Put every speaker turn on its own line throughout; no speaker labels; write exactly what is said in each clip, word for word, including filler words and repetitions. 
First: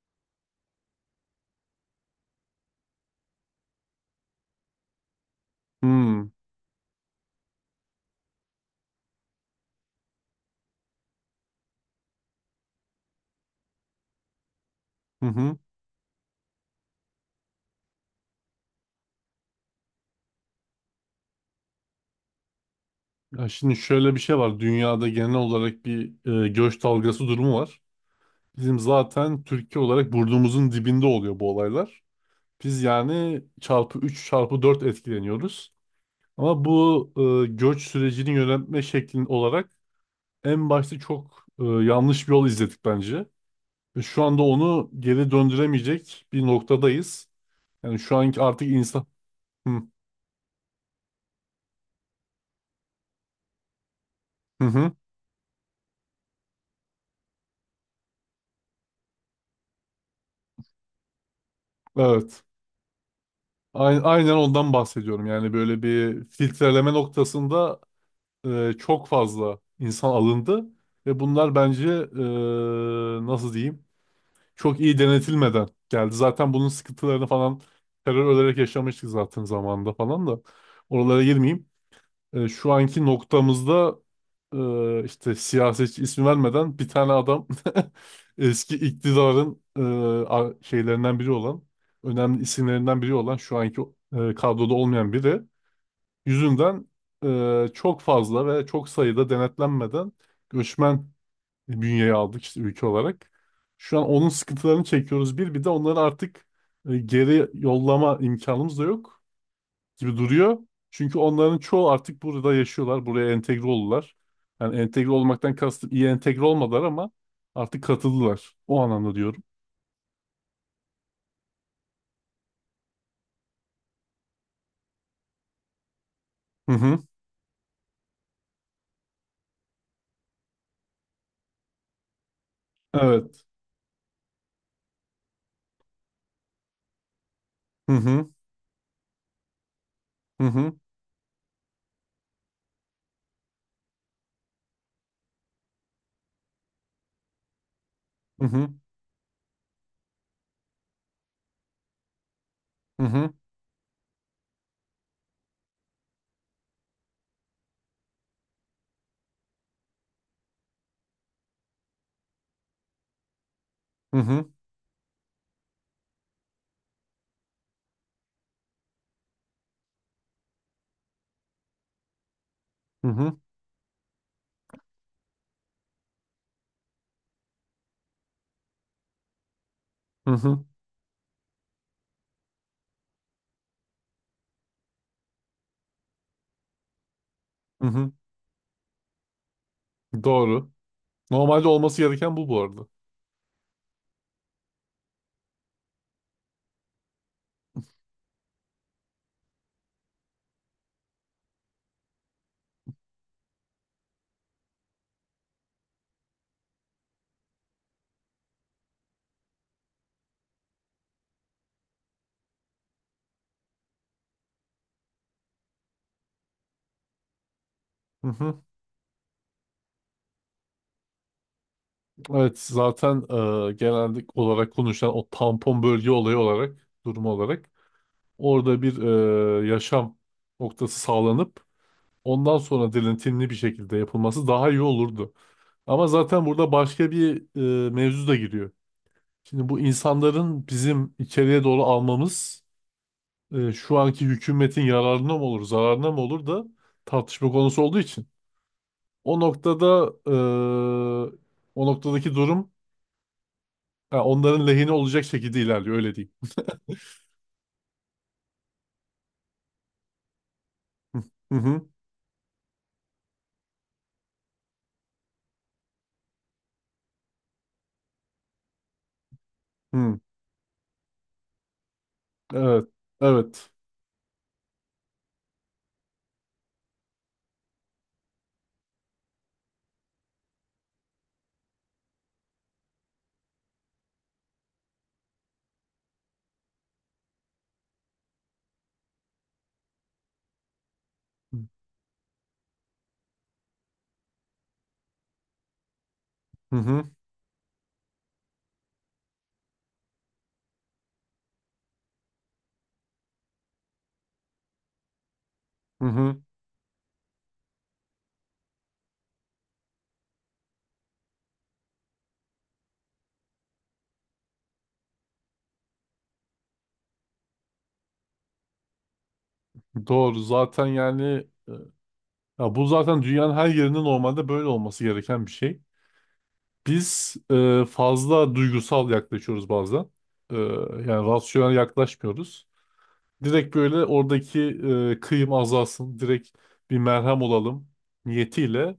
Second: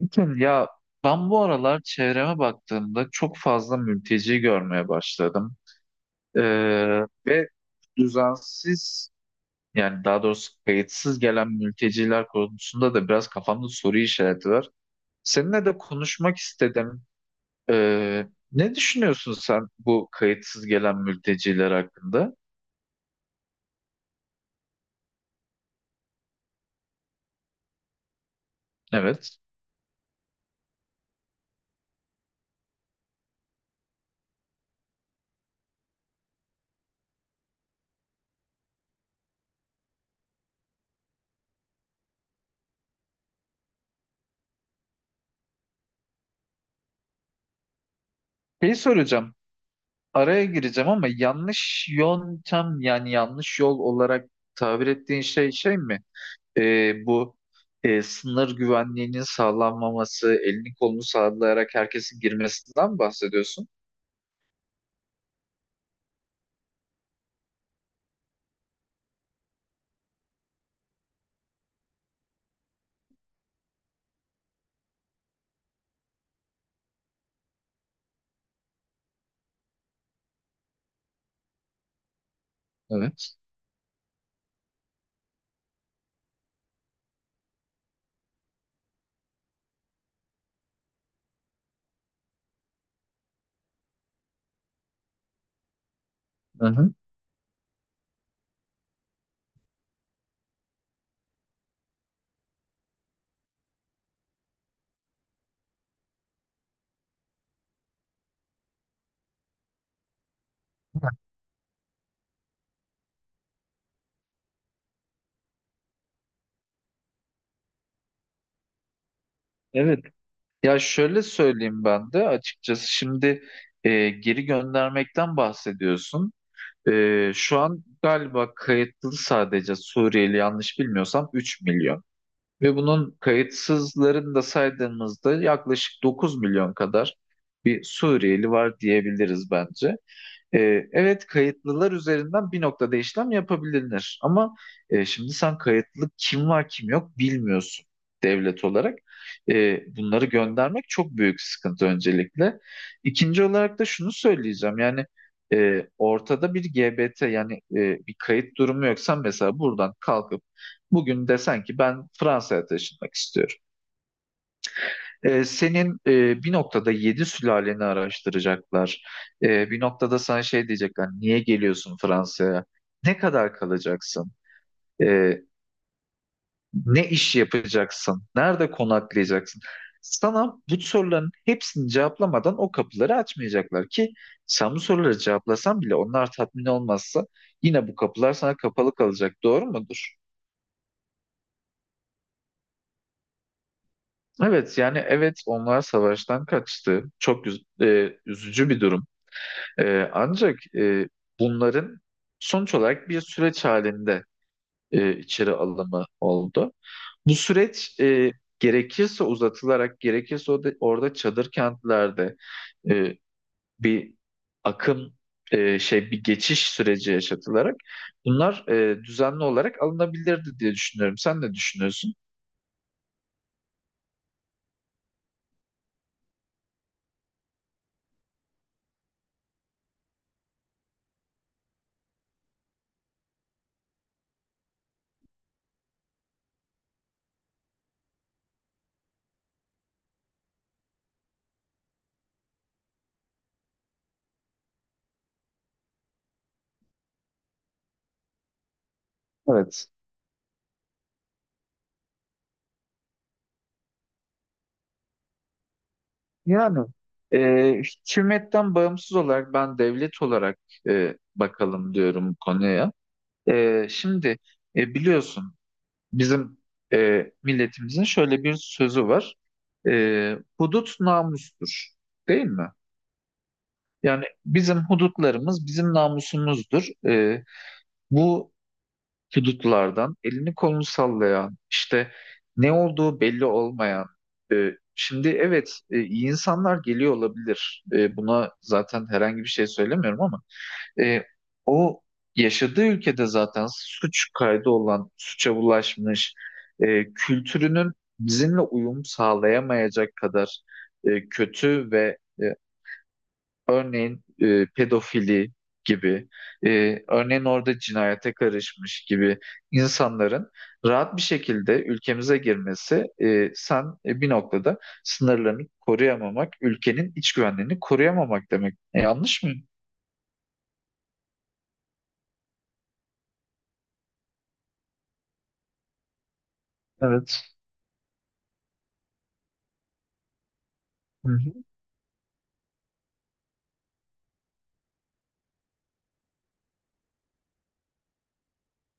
Bakın Ya, ben bu aralar çevreme baktığımda çok fazla mülteci görmeye başladım.
Hmm.
Ee, Ve düzensiz, yani daha doğrusu, kayıtsız gelen mülteciler konusunda da biraz kafamda soru işareti var.
Hı hı.
Seninle de konuşmak istedim. Ee, Ne düşünüyorsun sen bu kayıtsız gelen mülteciler hakkında?
Ya şimdi şöyle bir şey var. Dünyada genel olarak bir e, göç dalgası durumu var. Bizim
Evet.
zaten Türkiye olarak burnumuzun dibinde oluyor bu olaylar. Biz yani çarpı üç çarpı dört etkileniyoruz. Ama bu e, göç sürecini yönetme şeklin olarak en başta çok e, yanlış bir yol izledik bence. Ve şu anda onu geri döndüremeyecek bir noktadayız. Yani şu anki artık
Şeyi
insan...
soracağım.
Hı
Araya gireceğim ama yanlış yöntem, yani yanlış yol olarak
hı.
tabir
Hı.
ettiğin şey şey mi? E, bu, e, sınır güvenliğinin sağlanmaması, elini kolunu sallayarak herkesin
Evet.
girmesinden bahsediyorsun?
Ay- Aynen ondan bahsediyorum. Yani böyle bir filtreleme noktasında e, çok fazla insan alındı ve bunlar bence, e, nasıl diyeyim, çok iyi denetilmeden geldi. Zaten bunun sıkıntılarını falan terör olarak yaşamıştık zaten zamanında falan da, oralara girmeyeyim, e, şu anki
Evet.
noktamızda e, işte siyasetçi ismi vermeden bir tane adam eski iktidarın e, a- şeylerinden biri olan, önemli isimlerinden biri olan, şu anki e, kadroda olmayan biri
Hı
yüzünden
hı.
e, çok fazla ve çok sayıda denetlenmeden göçmen bünyeye aldık işte ülke olarak. Şu an onun sıkıntılarını çekiyoruz, bir bir de onları artık e, geri yollama imkanımız da yok gibi duruyor. Çünkü onların çoğu artık burada yaşıyorlar. Buraya entegre oldular. Yani entegre olmaktan kastım iyi entegre olmadılar ama artık katıldılar. O anlamda diyorum.
Evet. Ya, şöyle söyleyeyim, ben de açıkçası şimdi e, geri göndermekten bahsediyorsun.
Hı hı.
E, şu an galiba kayıtlı sadece Suriyeli, yanlış bilmiyorsam üç milyon. Ve bunun
Evet.
kayıtsızlarını da saydığımızda yaklaşık dokuz milyon kadar bir
Hı hı.
Suriyeli var diyebiliriz bence.
Hı hı.
Ee, evet, kayıtlılar üzerinden bir noktada işlem yapabilir ama e, şimdi sen kayıtlı kim var kim yok bilmiyorsun,
Hı
devlet
hı.
olarak. Ee, bunları göndermek çok büyük sıkıntı öncelikle.
Hı hı.
İkinci olarak da şunu söyleyeceğim, yani e, ortada bir G B T, yani e, bir kayıt durumu yoksa, mesela buradan kalkıp bugün desen ki ben Fransa'ya taşınmak istiyorum.
Hı hı.
Ee, senin e, bir noktada yedi sülaleni araştıracaklar. Ee, bir noktada sana şey diyecekler: niye geliyorsun Fransa'ya?
Hı
Ne
hı.
kadar kalacaksın? Ee, Ne iş yapacaksın? Nerede konaklayacaksın?
Hı
Sana
hı.
bu soruların hepsini cevaplamadan o kapıları açmayacaklar ki, sen bu soruları cevaplasan bile onlar tatmin olmazsa
Hı
yine bu
hı.
kapılar sana kapalı kalacak. Doğru mudur?
Doğru. Normalde olması gereken bu, bu arada.
Evet, yani evet, onlar savaştan kaçtı. Çok üz- e, üzücü bir durum. Ee, ancak e, bunların sonuç olarak bir süreç halinde e, içeri alımı oldu. Bu süreç e, gerekirse uzatılarak, gerekirse orada, orada çadır kentlerde, e, bir akım e, şey bir geçiş süreci yaşatılarak
Hı hı.
bunlar e, düzenli olarak alınabilirdi diye düşünüyorum. Sen ne düşünüyorsun?
Evet, zaten e, genelde olarak konuşulan o tampon bölge olayı olarak, durumu olarak, orada bir e, yaşam noktası sağlanıp, ondan sonra dilintinli bir şekilde yapılması daha iyi olurdu. Ama zaten burada başka bir e, mevzu da giriyor. Şimdi bu insanların bizim içeriye doğru almamız e, şu anki hükümetin yararına mı olur, zararına mı olur da tartışma konusu olduğu için. O
Evet.
noktada e, o noktadaki durum, ha, onların lehine olacak şekilde ilerliyor, öyle diyeyim.
Yani e, hükümetten bağımsız olarak ben devlet olarak e,
Hı hı.
bakalım diyorum bu konuya. Ee, şimdi, e, biliyorsun, bizim e, milletimizin şöyle bir sözü var.
Hı.
Ee, hudut namustur, değil mi?
Evet. Evet.
Yani bizim hudutlarımız bizim namusumuzdur. Ee, bu hudutlardan elini kolunu sallayan, işte ne olduğu belli olmayan. E, şimdi evet, e, iyi insanlar geliyor olabilir. E, buna zaten herhangi bir şey söylemiyorum ama. E, O yaşadığı ülkede zaten suç kaydı olan, suça bulaşmış,
Hı hı.
e, kültürünün bizimle uyum sağlayamayacak kadar e, kötü ve e, örneğin e, pedofili
Hı
gibi,
hı.
e, örneğin orada cinayete karışmış gibi insanların rahat bir şekilde ülkemize girmesi, e, sen e, bir noktada sınırlarını koruyamamak, ülkenin iç güvenliğini koruyamamak demek. E, yanlış mıyım?
Doğru. Zaten yani, ya bu zaten dünyanın her yerinde normalde böyle olması gereken bir şey. Biz
Evet.
e, fazla duygusal yaklaşıyoruz bazen. E, yani
Hı hı.
rasyonel yaklaşmıyoruz. Direkt böyle oradaki e, kıyım azalsın, direkt bir merhem olalım niyetiyle,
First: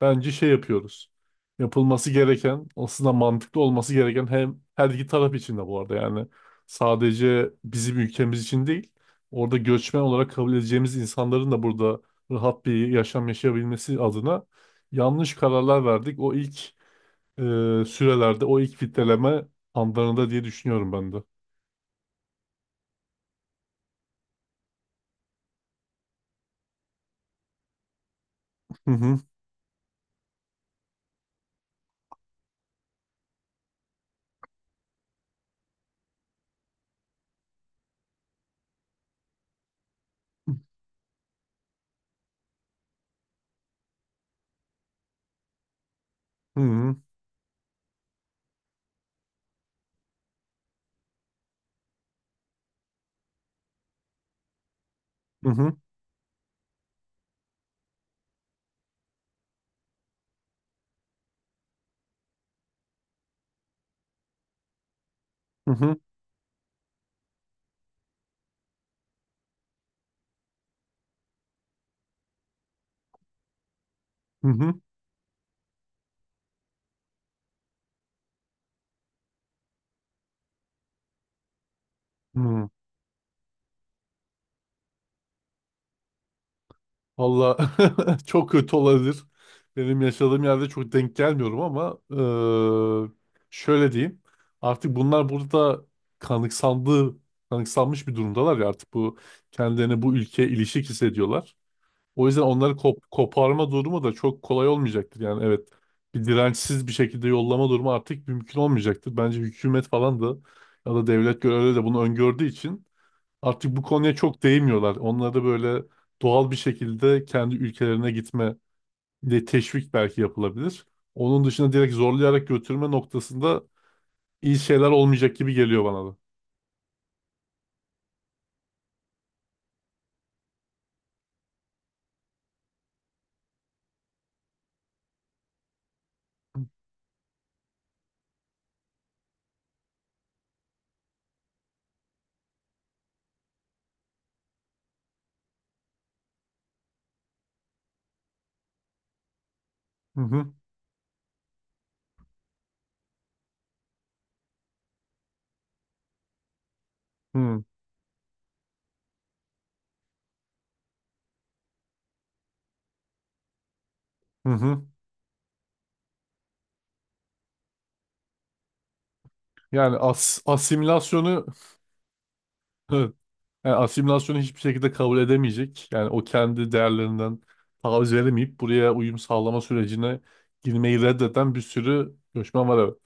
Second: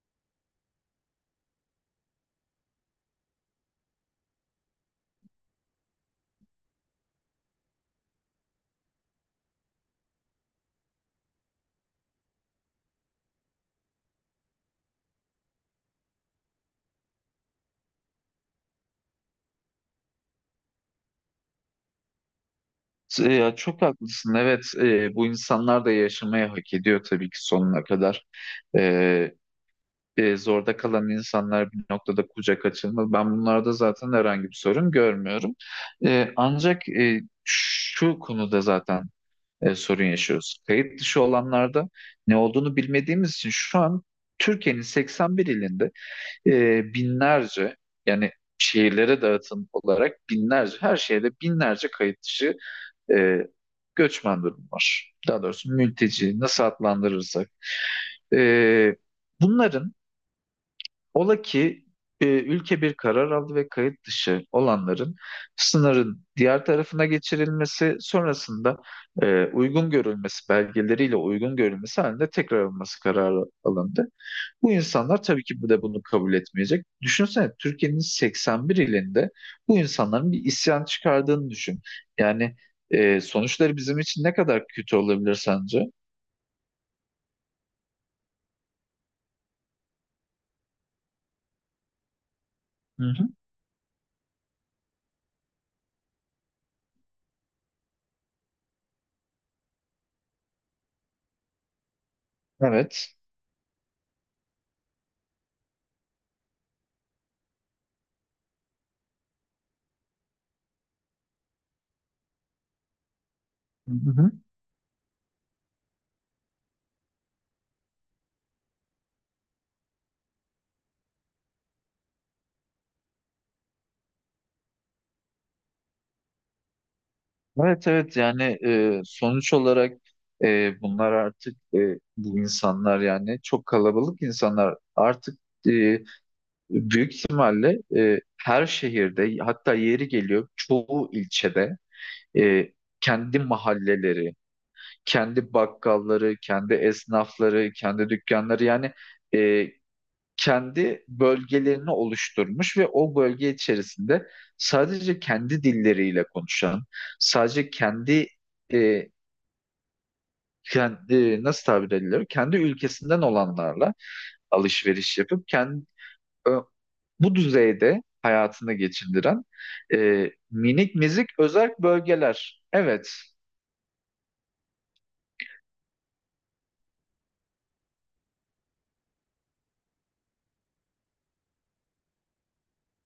bence şey yapıyoruz. Yapılması gereken, aslında mantıklı olması gereken, hem her iki taraf için de bu arada, yani sadece bizim ülkemiz için değil, orada göçmen olarak kabul edeceğimiz insanların da burada rahat bir yaşam yaşayabilmesi adına, yanlış kararlar verdik. O ilk e, sürelerde, o ilk fitleleme anlarında diye düşünüyorum ben de.
E, Ya, çok haklısın. Evet, e, bu insanlar da yaşamaya hak ediyor tabii ki, sonuna kadar.
Hı hı.
E, e, Zorda kalan insanlar bir noktada kucak açılmalı. Ben bunlarda zaten herhangi bir sorun görmüyorum. E, ancak e, şu konuda zaten e, sorun yaşıyoruz. Kayıt dışı olanlarda ne olduğunu bilmediğimiz için şu an Türkiye'nin seksen bir ilinde
Hı
e,
hı.
binlerce, yani şehirlere dağıtım olarak binlerce, her şehirde binlerce kayıt dışı e, göçmen durum var. Daha
Hı
doğrusu
hı.
mülteci, nasıl adlandırırsak. E, Bunların, ola ki e, ülke bir karar aldı ve kayıt dışı olanların
Hı hı.
sınırın diğer tarafına geçirilmesi sonrasında e, uygun görülmesi, belgeleriyle uygun görülmesi halinde tekrar alınması kararı alındı.
Hı
Bu
hı.
insanlar tabii ki bu da bunu kabul etmeyecek. Düşünsene, Türkiye'nin seksen bir ilinde bu insanların bir isyan çıkardığını düşün.
Hı
Yani
hı.
e, sonuçları bizim için ne kadar kötü olabilir sence?
Valla çok kötü olabilir. Benim yaşadığım yerde çok denk gelmiyorum ama
Hı
eee,
hı.
şöyle diyeyim. Artık bunlar burada kanıksandığı, kanıksanmış bir durumdalar, ya artık bu kendilerini bu ülkeye ilişik hissediyorlar. O yüzden onları kop-
Evet.
koparma durumu da çok kolay olmayacaktır. Yani evet, bir dirençsiz bir şekilde yollama durumu artık mümkün olmayacaktır. Bence hükümet falan da, ya da devlet görevleri de bunu öngördüğü için artık bu
Hı
konuya
hı.
çok değmiyorlar. Onları böyle doğal bir şekilde kendi ülkelerine gitme de teşvik belki yapılabilir. Onun dışında direkt zorlayarak götürme noktasında iyi şeyler olmayacak gibi geliyor bana da.
Evet, evet, yani e, sonuç olarak e, bunlar artık, e, bu insanlar, yani çok kalabalık insanlar artık e, büyük ihtimalle e, her şehirde, hatta yeri geliyor çoğu ilçede e, kendi mahalleleri, kendi bakkalları, kendi esnafları, kendi dükkanları, yani e,
Hı hı.
kendi bölgelerini oluşturmuş ve o bölge içerisinde sadece kendi dilleriyle konuşan, sadece kendi e, kendi, nasıl tabir edilir, kendi ülkesinden olanlarla
Hı hı. Hı.
alışveriş yapıp kendi bu düzeyde hayatını geçindiren
Yani
e,
as
minik mizik
asimilasyonu
özerk bölgeler. Evet.
evet. Yani asimilasyonu hiçbir şekilde kabul edemeyecek. Yani o kendi değerlerinden taviz veremeyip buraya uyum sağlama sürecine girmeyi reddeden bir sürü göçmen var, evet.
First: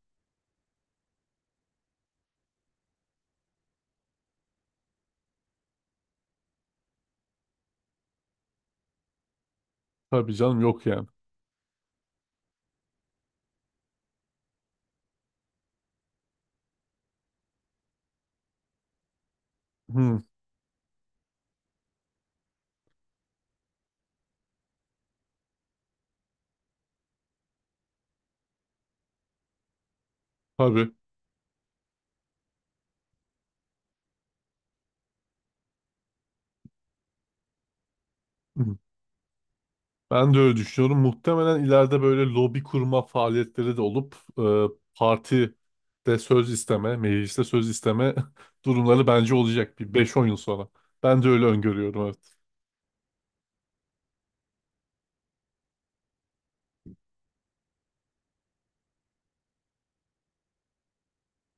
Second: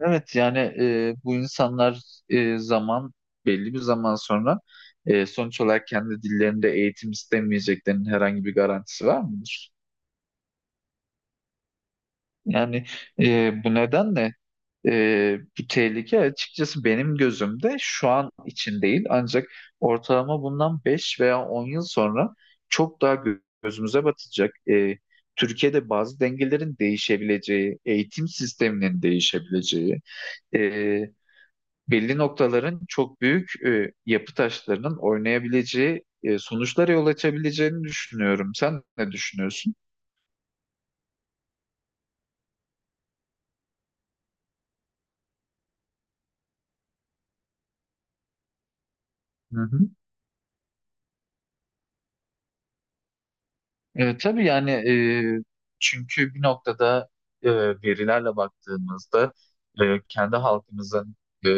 Evet, yani e, bu insanlar e, zaman belli bir zaman sonra e, sonuç olarak kendi dillerinde eğitim istemeyeceklerinin herhangi bir garantisi var mıdır?
Tabii canım, yok yani.
Yani e, bu nedenle e, bu tehlike açıkçası benim gözümde şu an için değil, ancak
Hı,
ortalama bundan beş veya on yıl sonra çok daha gö- gözümüze batacak. E, Türkiye'de bazı dengelerin değişebileceği, eğitim sisteminin değişebileceği,
tabii.
belli noktaların çok büyük e, yapı taşlarının oynayabileceği, e, sonuçlara yol açabileceğini düşünüyorum. Sen ne düşünüyorsun?
Ben de öyle düşünüyorum. Muhtemelen ileride böyle lobi kurma faaliyetleri de olup e, parti de söz isteme, mecliste söz isteme durumları bence
Hı
olacak
hı.
bir beş-on yıl sonra. Ben de öyle öngörüyorum, evet.
E, tabii, yani e, çünkü bir noktada e, verilerle baktığımızda e, kendi halkımızın e,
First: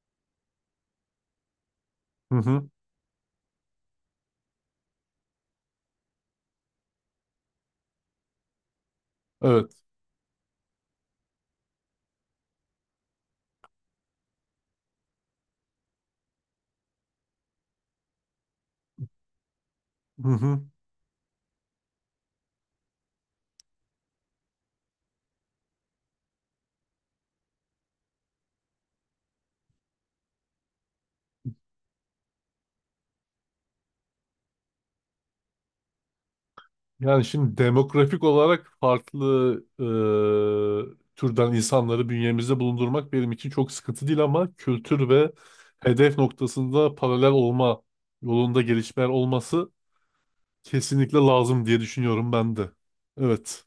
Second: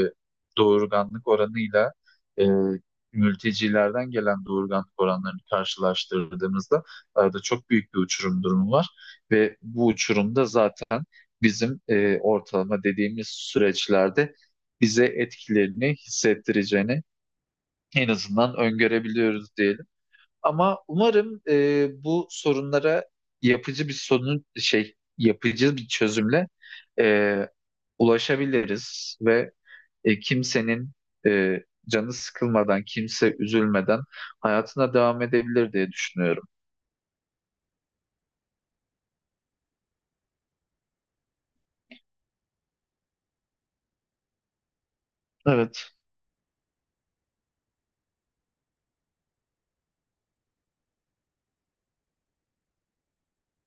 doğurganlık oranıyla
Hı
e,
hı.
mültecilerden gelen doğurganlık oranlarını karşılaştırdığımızda arada çok büyük bir uçurum durumu var ve
Evet.
bu uçurumda zaten bizim e, ortalama dediğimiz süreçlerde bize etkilerini hissettireceğini en azından öngörebiliyoruz diyelim.
Hı hı.
Ama umarım e, bu sorunlara yapıcı bir sorun şey yapıcı bir çözümle e, ulaşabiliriz ve e, kimsenin e, canı sıkılmadan, kimse üzülmeden hayatına devam edebilir diye düşünüyorum.
Yani şimdi demografik olarak farklı e, türden insanları bünyemizde bulundurmak benim için çok sıkıntı değil, ama kültür ve
Evet,
hedef noktasında paralel olma yolunda gelişmeler olması kesinlikle lazım diye düşünüyorum ben de. Evet.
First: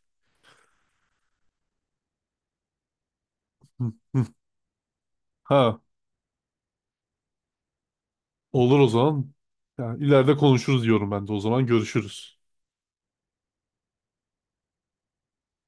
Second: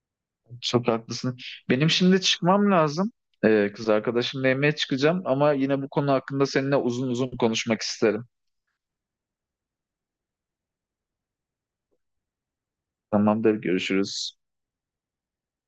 çok haklısın. Benim şimdi çıkmam lazım. E, kız
Hı, hı.
arkadaşımla yemeğe çıkacağım ama
Ha,
yine bu konu hakkında seninle uzun uzun konuşmak isterim.
olur o zaman. Yani ileride konuşuruz diyorum ben de o zaman. Görüşürüz.
Tamamdır, görüşürüz.